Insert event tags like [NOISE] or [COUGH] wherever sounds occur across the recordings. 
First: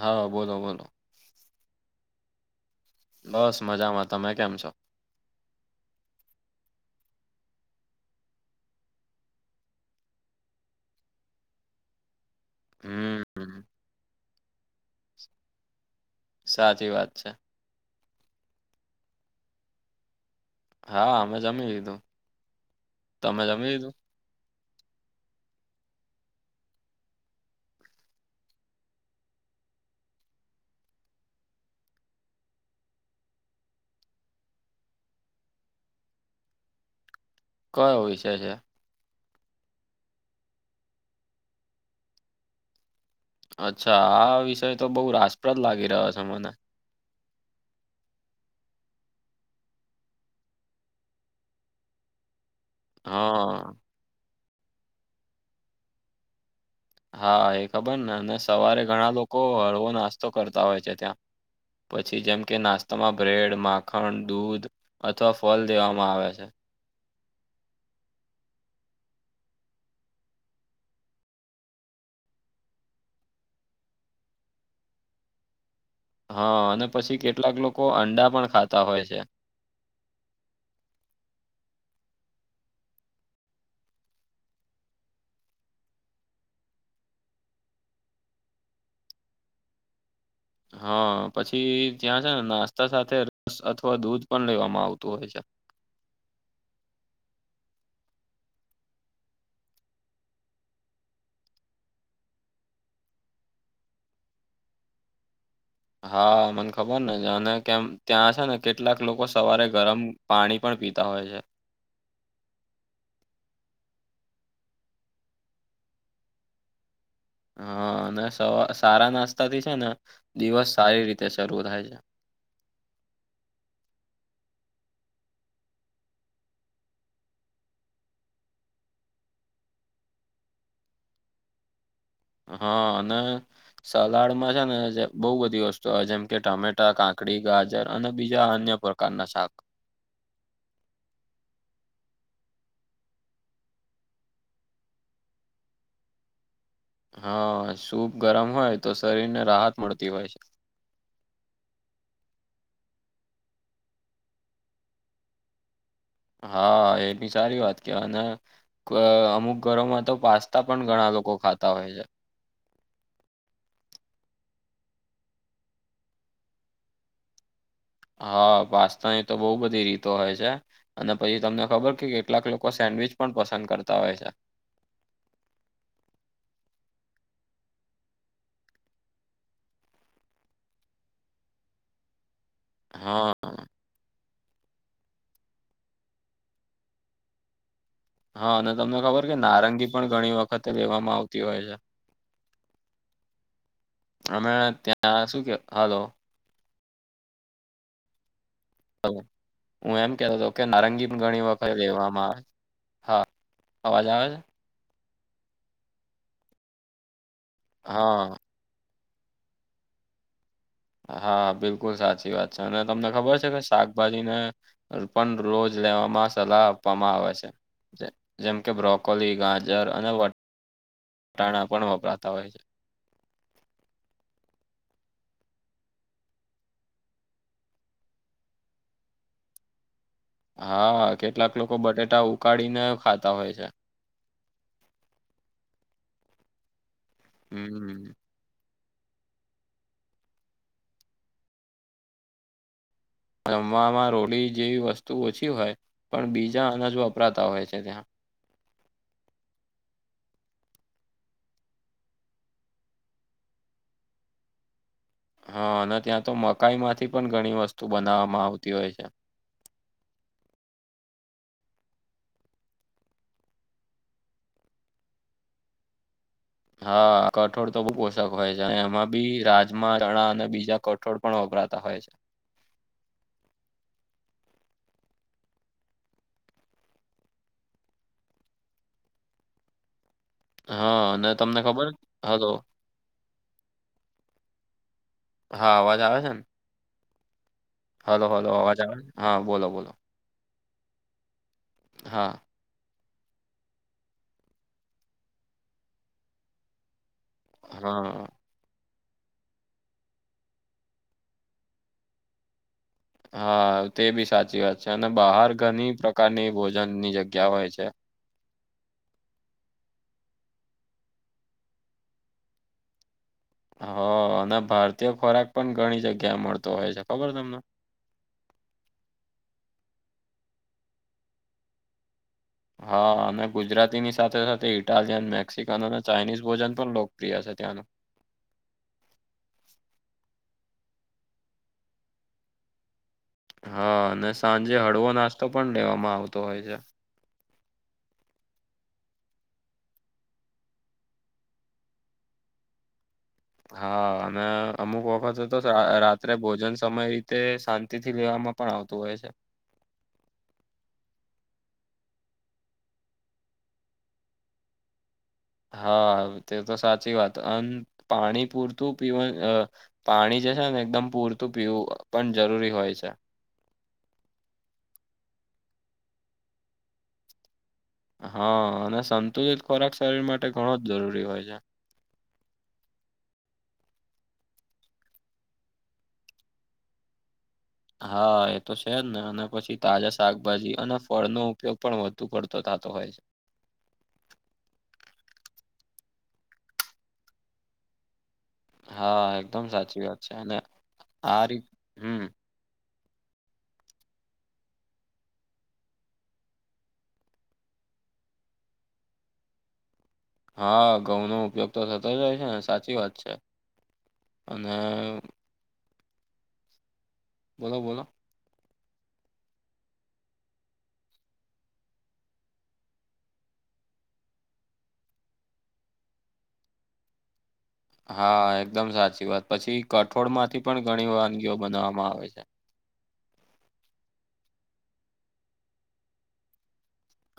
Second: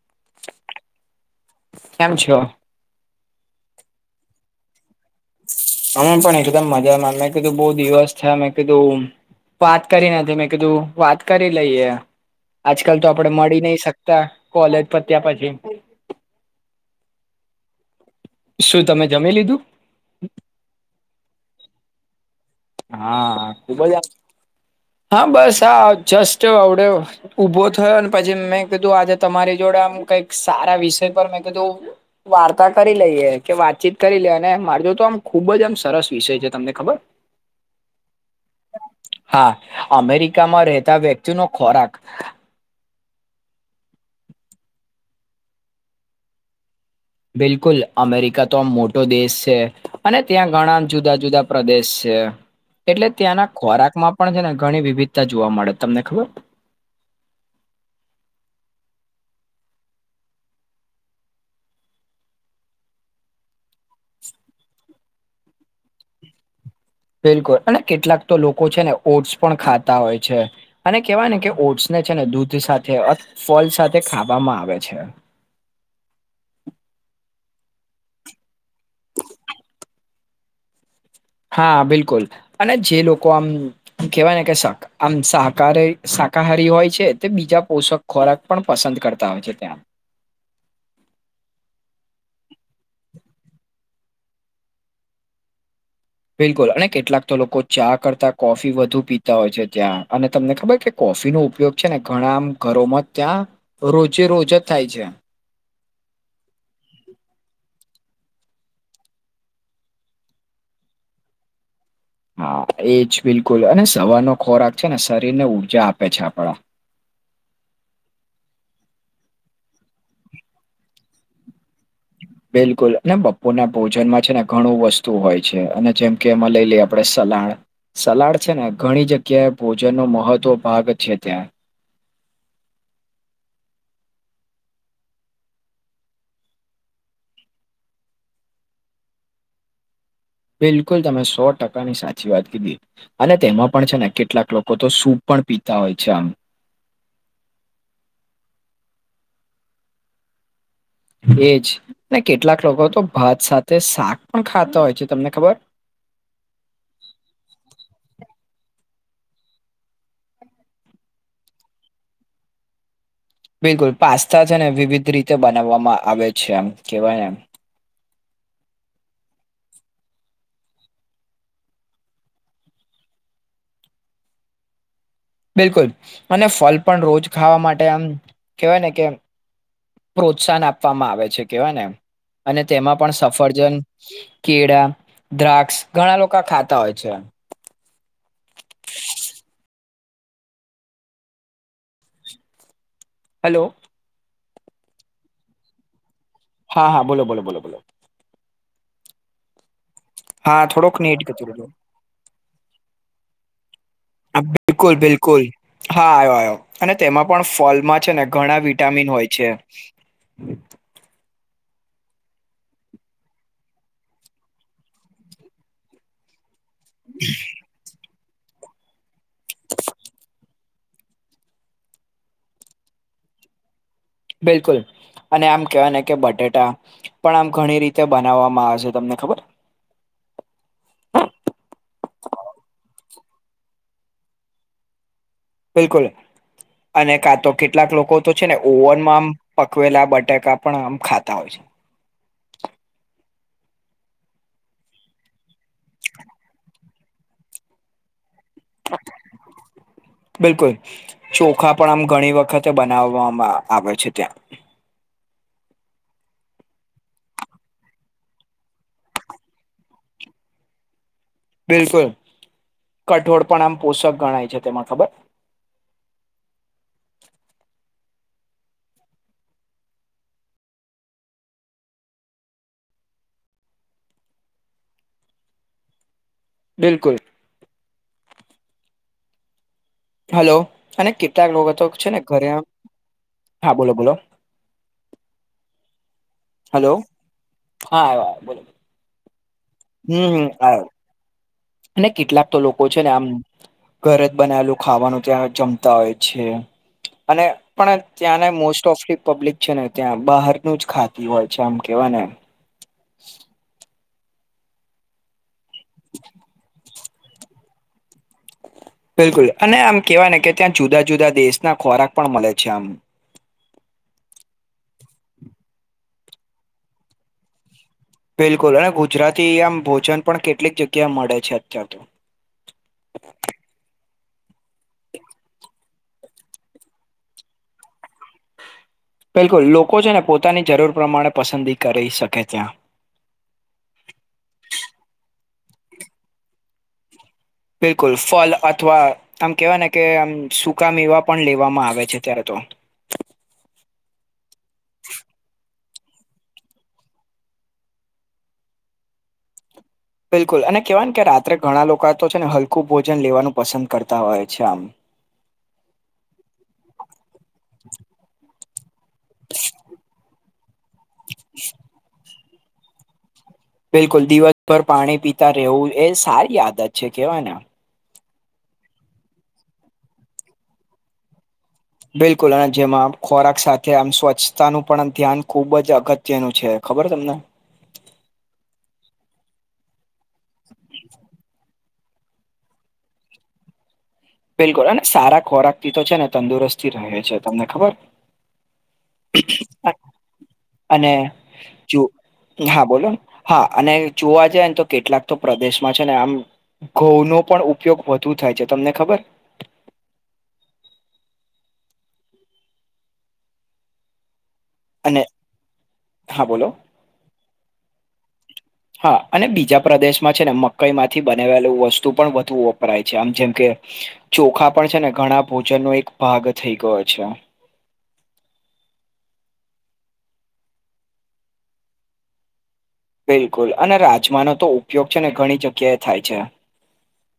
હા, બોલો-બોલો. કેમ છો? બસ મજામાં. તમે કેમ છો? અમે પણ એકદમ મજામાં મેં કીધું બહું દિવસ થયા મેં કીધું વાત કરી નથી મેં કીધું વાત કરી લઈએ. આજકાલ તો આપડે મળી હમ નહીં શકતા કોલેજ પત્યા પછી. સાચી વાત છે. શું તમે જમી લીધું? હા, અમે જમી લીધું. તમે હા. જમી લીધું [UNINTELLIGIBLE] હા બસ આ જસ્ટ આવવડે ઉભો થયો પછી મેં કીધું આજે તમારી જોડે આમ કઈક સારા વિષય પર મેં કીધું વાર્તા કરી લઈએ કે વાતચીત કરી લઈએ અને માર જો તો આમ ખુબ જ આમ સરસ વિષય છે. તમને ખબર? કયો વિષય છે? હા, અમેરિકામાં રહેતા વ્યક્તિનો ખોરાક અચ્છા, આ વિષય તો બહુ રાસપ્રદ લાગી રહ્યો છે મને. બિલકુલ, અમેરિકા તો આમ મોટો દેશશે અને ત્યાં ઘણા જુદા જુદા પ્રદેશ છે. એટલે ત્યાંના હા ખોરાક માં પણ છે ને ઘણી વિવિધતા જોવા મળે તમને ખબર હા એ ખબર ને અને સવારે ઘણા લોકો હળવો નાસ્તો કરતા હોય છે ત્યાં પછી જેમ કે નાસ્તામાં બ્રેડ માખણ દૂધ અથવા ફલ દેવામાં આવે છે. બિલકુલ અને કેટલાક તો લોકો છે ને ઓટ્સ પણ ખાતા હોય છે. અને કેહેવાય ને કે ઓટ્સને છે ને દૂધ સાથે ફલ સાથે ખાવામાં આવે છે. હા અને પછી કેટલાક લોકો અંડા પણ ખાતા હોય છે. હા બિલકુલ અને જે લોકો આમ કહેવાય ને કે શાક આમ શાકા શાકાહારી હોય છે તે બીજા પોષક ખોરાક પણ પસંદ કરતા હોય છે ત્યાં હા પછી ત્યાં છે ને નાસ્તા સાથે રસ અથવા દૂધ પણ લેવામાં આવતું હોય છે. બિલકુલ અને કેટલાક તો લોકો ચા કરતા કોફી વધુ પીતા હોય છે ત્યાં અને તમને ખબર છે કોફી નો ઉપયોગ છે ને ઘણા ઘરોમાં ત્યાં રોજે રોજ જ થાય છે. હા મને ખબર ને અને કેમ ત્યાં છે ને કેટલાક લોકો સવારે ગરમ પાણી પણ પીતા હોય છે હા એજ બિલકુલ અને સવારનો ખોરાક છે ને શરીરને ઉઊર્જા આપે છે આપડા હા અને સવા સારા નાસ્તા થી છે ને દિવસ સારી રીતે શરૂ થાય છે. બિલકુલ બપો ના ભોજનમાં છે ને ઘણું વસ્તુ હોય છે અને જેમ કે અમે લઈ લ આપણેે સલાડ સલાડ છે ને ઘણી જગ્યાએ ભોજનનોો મહત્વ ભાગ છે ત્યાં હા અને સલાડમાં છે ને બહુ બધી વસ્તુ આવે જેમ કે ટમેટા કાંકડી ગાજર અને બીજા અન્ય કના શક બિલકુલ તમે સો ટકાની સાચી વાત કીધી અને તેમાં પણ છે ને કેટલાક લોકો તો સૂપ પણ પીતા હોય છે આમ હા સૂપ ગરમ હોય તો શરીર ને રાહત મળતી હોય છે. એજ ને કેટલાક લોકો તો ભાત સાથે શાક પણ ખાતા હોય છે તમને ખબર હા એ બી સારી વાત કેવા અને અ અમુક ઘરોમાં તો પાસ્તા પણ ઘણા લોકો ખાતા હોય છે. બિલકુલ પાસ્તા છે ને વિવિધ રીતે બનાવવામાં આવે છે એમ કેવાય નેમ હા પાસ્તાની તો બહુ બધી રીતો હોય છે. અને પછી તમને ખબર કે કેટલાક લોકો સેન્ડવીચ પણ પસંદ કરતા હોય છે. બિલકુલ અને ફલ પણ રોજ ખાવા માટે આમ કહેવાય ને કે પ્રોત્સાહન આપવામાં આવે છે કેવા ને અને તેમાં પણ હા સફરજન કેળા દ્રાક્ષ ઘણા લોકો ખાતા હોય છે. હા અને તમને ખબર કે નારંગી પણ ઘણી વખતે લેવામાં આવતી હોય છે. [INAUDIBLE] હલ્લો. અમે ત્યાં શું કે હલ્લો. હા હા બોલો બોલો બોલો બોલો. હા. હું એમ કેતો હતો કે હા થોડોક નારંગી નેટ ઘણી જતું વખત રહ્યું લેવામાં આવે હા અવાજ આવે છે. હા, બિલકુલ બિલકુલ હા આવ્યો આવ્યો અને તેમાં પણ ફલમાં છે હા ને ઘણા વિટામિન હોય છે. હા બિલકુલ સાચી વાત છે અને તમને ખબર છે કે શાકભાજીને અલપન રોજ લેવામાં સલા આપવામાં આવે છે જેમકે બ્રોકોલી ગાજર અને વટ ટાણા પણ વપરાતા હોય છે. બિલકુલ અને આમ કહેવાય ને કે બટેટા પણ આમ ઘણી રીતે બનાવવામાં આવે છે તમને ખબર હા કેટલાક લોકો બટેટા ઉકાળીને ખાતા હોય છે. બિલકુલ અને કા તો કેટલાક હમ લોકો તો છે ને ઓવનમાં આમ પકવેલા બટાકા પણ આમ ખાતા હોય છે તો રમવામાં રોલી જેવી વસ્તુ ઓછી હોય પણ બીજા અનાજ વપરાતા હોય છે ત્યાં. હા. બિલકુલ ચોખા પણ આમ ઘણી વખતે બનાવવામાં આવે છે ત્યાં. હા અને ત્યાં તો મકાઈ માંથી પણ ઘણી વસ્તુ બનાવવામાં આવતી હોય છે. બિલકુલ કઠોળ પણ આમ પોષક ગણાય છે તેમાં ખબર હા કઠોળ તો બહુ પોષક હોય છે એમાં બી રાજમા ચણા અને બીજા કઠોળ પણ વપરાતા હોય છે. બિલકુલ હલો અને હા કેટલાક તમને લોકો તો ખબર છે ને હલો ઘરે હા બોલો બોલો. હા અવાજ આવે છે હલો ને હલો હલો અવાજ આવે હા બોલો બોલો. હમ્મ હમ્મ આવે અને હા કેટલા તો લોકો છે ને આમ ઘરે જ બનાયેલું ખાવાનું ત્યાં જમતા હોય છે. અને પણ હા ત્યાંને મોસ્ટ ઓફ પબ્લિક છે ને ત્યાં બહારનું જ ખાતી હોય છે આમ કેવાય ને હા તે બી સાચી વાત છે અને બહાર ઘણી પ્રકારની ભોજનની જગ્યા હોય છે. બિલકુલ અને આમ કેવા ને કે ત્યાં જુદા જુદા દેશના ખોરાક પણ મળે છે આમ. હ અને ભારતીય ખોરાક પણ ઘણી જગ્યા મળતો હોય છે ખબર તમને. બિલકુલ અને ગુજરાતી આમ ભોજન પણ કેટલીક જગ્યા મળે છે અત્યાર તો હા અને ગુજરાતીની સાથે સાથે ઇટાલિયન મેક્સિકન અને ચાઇનીઝ ભોજન પણ લોકપ્રિય છે ત્યાંનું બિલકુલ લોકો છે ને પોતાની જરૂર પ્રમાણે પસંદગી કરી શકે ત્યાં હા અને સાંજે હળવો નાસ્તો પણ લેવામાં આવતો હોય છે. બિલકુલ ફલ અથવા આમ કેવાય ને કે આમ સુકા મેવા પણ લેવામાં આવે છે અત્યારે તો હા અને અમુક વખતે તો રાત્રે ભોજન સમય રીતે શાંતિ થી લેવામાં પણ આવતું હોય છે. બિલકુલ અને કહેવાય ને કે રાત્રે ઘણા લોકો તો છે ને હલકું ભોજન લેવાનું પસંદ કરતા હોય છે આમ હા તે તો સાચી વાત અન પાણી પૂરતું પીવુ પાણી જે છે ને એકદમ પૂરતું પીવું પણ જરૂરી હોય છે. બિલકુલ દિવસભર પાણી પીતા રહેવું એ સારી આદત છે કેવાય ને. હા અને સંતુલિત ખોરાક શરીર માટે ઘણો જ જરૂરી હોય છે. બિલકુલ અને જેમાં ખોરાક સાથે આમ સ્વચ્છતા નું પણ ધ્યાન ખુબ જ અગત્યનું છે ખબર તમને. હા એ તો છે જ ને અને પછી તાજા શાકભાજી અને ફળનોો ઉપયોગ. પણ વધુ કરડતો થતો હોય. બિલકુલ અને સારા ખોરાક થી તો છે ને તંદુરસ્તતી રહે છે તમને ખબર. હા એકદમ અ સાચી વાત છે અને અને આ રીત જો હમ હા બોલોને હા અને જોવા જઈ ને તો કેટલાક તો પ્રદેશમાં છે ને આમ ઘઉ નો પણ ઉપયોગ વધુ થાય છે તમને ખબર. હા ઘઉંનોો ઉપયોગ તો થતો જાય છે ને સાચી વાત છે અને અને હા બોલો બોલો બોલો હા અને બીજા પ્રદેશમાં છે ને મકઈ માંથી બનાવેલું વસ્તુ પણ વધુ વપરાય છે આમ જેમ કે ચોખા પણ છે ને ઘણા ભોજનનોો એક ભાગ થઈ ગયો છે. હા એકદમ સાચી વાત પછી કઠોળ માંથી પણ ઘણી વાનગીઓ બનાવવામાં આવે છે. બિલકુલ અને રાજમાનો તો ઉપયોગ છે ને ઘણી જગ્યાએ થાય છે.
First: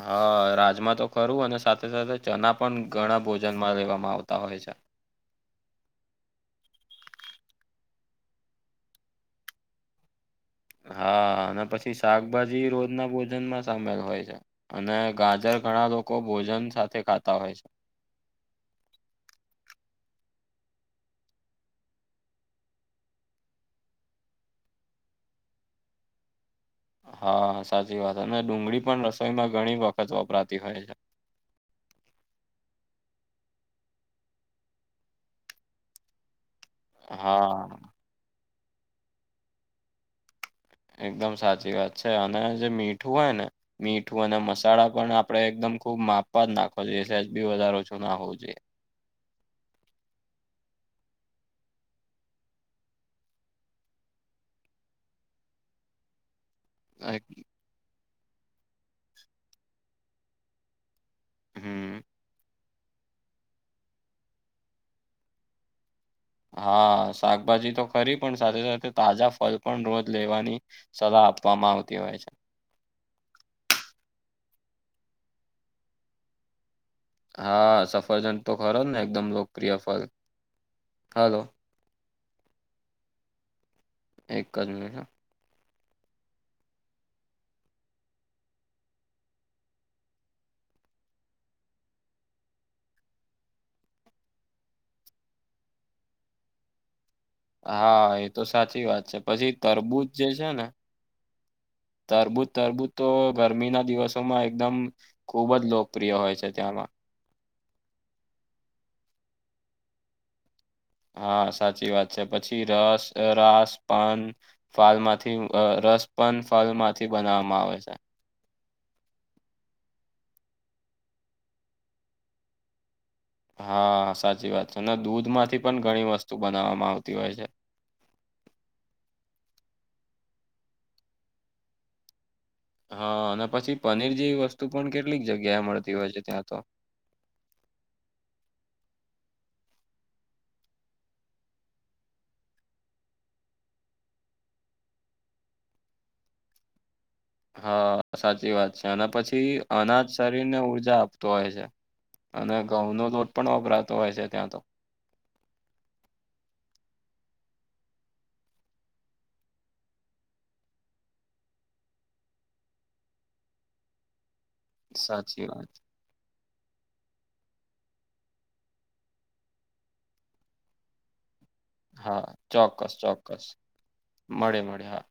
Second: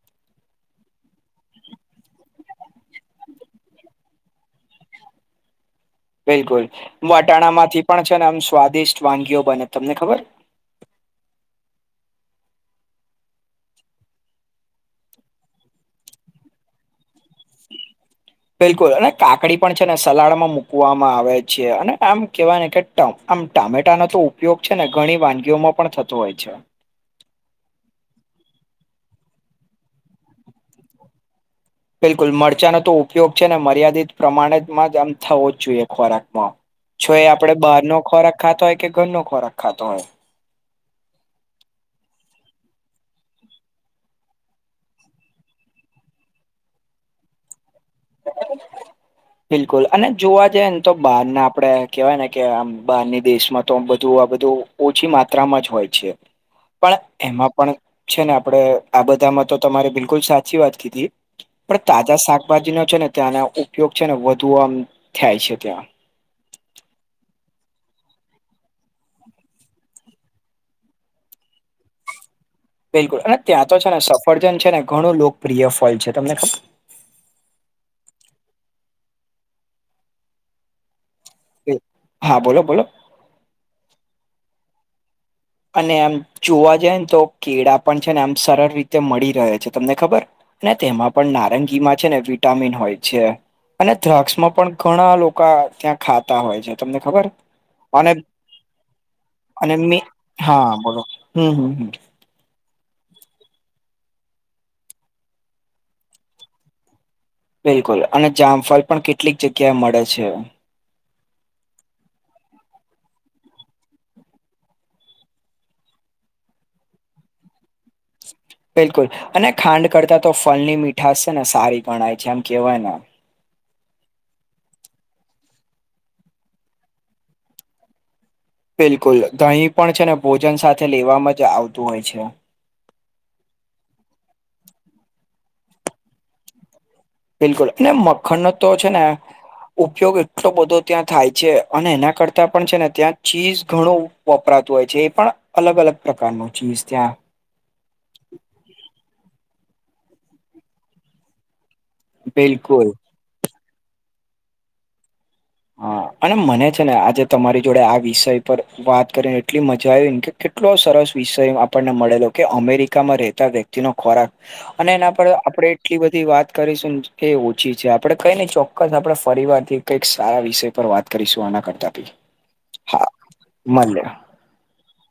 હા રાજમા તો ખરું અને સાથે સાથે ચણા પણ ઘણા ભોજનમાં લેવામાં આવતા હોય છે. બિલકુલ વટાણા માંથી પણ છે ને આમ સ્વાદિષ્ટ વાનગીઓ બને તમને ખબર. હા અને પછી શાકભાજી રોજના ભોજન માં સામેલ હોય છે. અને ગાજર ઘણા લોકો ભોજન સાથે ખાતા હોય છે. બિલકુલ અને કાકડી પણ છે ને સલાડમાં મૂકવામાં આવે છે અને આમ કહેવાય ને કે આમ ટામેટાનો તો ઉપયોગ છે ને ઘણી વાનગીઓમાં પણ થતો હોય છે. હા સાચી વાત અને ડુંગળી પણ રસોઈમાં ઘણી વખત વપરાતી હોય છે. બિલકુલ મરચાનોો તો ઉપયોગ છે ને મર્યાદિત પ્રમાણેમાં જ આમ થવો જ જોઈએ ખોરાકમાં છ એ આપડે હા બહાર નો ખોરાક ખાતો હોય કે ઘરનો ખોરાક ખાતો હોય. એકદમ સાચી વાત છે અને જે મીઠું હોય ને મીઠું અને મસાલા પણ આપડે એકદમ ખુબ માપવા જ નાખો છઈએ એ સલેસ બી વધારે ઓછું ના હોવું જોઈએ. [INAUDIBLE] બિલકુલ અને જોવા જઈ ને તો બહારને આપડે કેહેવાય ને કે આમ બહારની દેશમાં તો બધું આ બધું ઓછી માત્રામાં જ હોય છે. [INAUDIBLE] પણ એમાં પણ છે ને આપણેે આ બધામાં તો તમારે બિલકુલ સાચી વાત કીધી. પણ હમ તાજા શાકભાજીનો છે ને ત્યાંનો ઉપયોગ છે ને વધુ આમ થાય છે ત્યાં. હા શાકભાજી તો ખરી પણ સાથે સાથે તાજા ફલ પણ રોજ લેવાની સલાહ આપવામાં આવતી હોય છે. બિલકુલ અને ત્યાં તો છે ને સફરજન છે ને ઘણું લોકપ્રિય ફળ છે તમને ખબર. હા સફરજન્ટ તો ખરો ને એકદમ લોકપ્રિય ફળ હલો. હા બોલો બોલો એક ક જમીટ અને એમ જોવા જાયને તો કેળા પણ છે ને એમ સરળ રીતે મળી રહે છે તમને ખબર ને તેમાં પણ નારંગીમાં છે ને વિટામિન હોય છે. અને દ્રગ્સમાં પણ ઘણા લોકો ત્યાં ખાતા હોય છે તમને ખબર. અને હા એ તો સાચી વાત છે પછી અને મે તરબૂજ જે છે ને હા બરો હમ હમ હ તરબૂજ તરબૂજ તો ગરમીના દિવસોમાં એકદમ ખુબ જ લોકપ્રિય હોય છે ત્યાંમાં બિલકુલ અને જામફલ પણ કેટલીક જગ્યાએ મળે છે. હા સાચી વાત છે પછી રસ રાસપન ફળ માંથી રસ પણ ફળ માંથી બનાવવામાં આવે છે. બિલકુલ અને ખાંડ કરતા તો ફલની મીઠાશ છે ને સારી ગણાય છે એમ કેવાય. હા સાચી વાત છે ને દૂધમાંથી પણ ઘણી વસ્તુ બનાવવામાં આવતી હોય છે. બિલકુલ ઘહી પણ છે ને ભોજન સાથે લેવામાં જ આવતું હોય છે. હા અને પછી પનીર જેવી વસ્તુ પણ કેટલીક જગ્યાએ મળતી હોય છે. ત્યાં તો બિલકુલ અને મખણ ન તો છે ને. ઉપયોગ એટલો બધો ત્યાં થાય છે. અને એના કરતાં પણ છે ને ત્યાં ચીઝ ઘણું વપરાતું હોય છે. એ પણ અલગ અલગ પ્રકારનો ચીઝ ત્યાં હા સાચી વાત છે. અને પછી અનાજ શરીર ને ઊર્જા આપતું હોય છે. અને ઘઉં બિલકુલ નો લોટ પણ વપરાતો હોય છે. ત્યાં તો હા [INAUDIBLE] અને મને છે ને આજે તમારી જોડે આ વિષય પર વાત કરીને એટલી મજા આવી ને કે કેટલો સરસ વિષય આપણને મળેલો કે અમેરિકામાં રહેતા વ્યક્તિનો ખોરાક. અને એના પર સાચી વાત આપણેે એટલી બધી વાત કરીશું. એ ઓછી છે. આપડે કઈ નહી ચોક્કસ આપણેે ફરીવારથી કંઈક સારા વિષય પર વાત કરીશું આના કરતા. બી હા ચોક્કસ હા ચોક્કસ. મળે મળે મળે હા.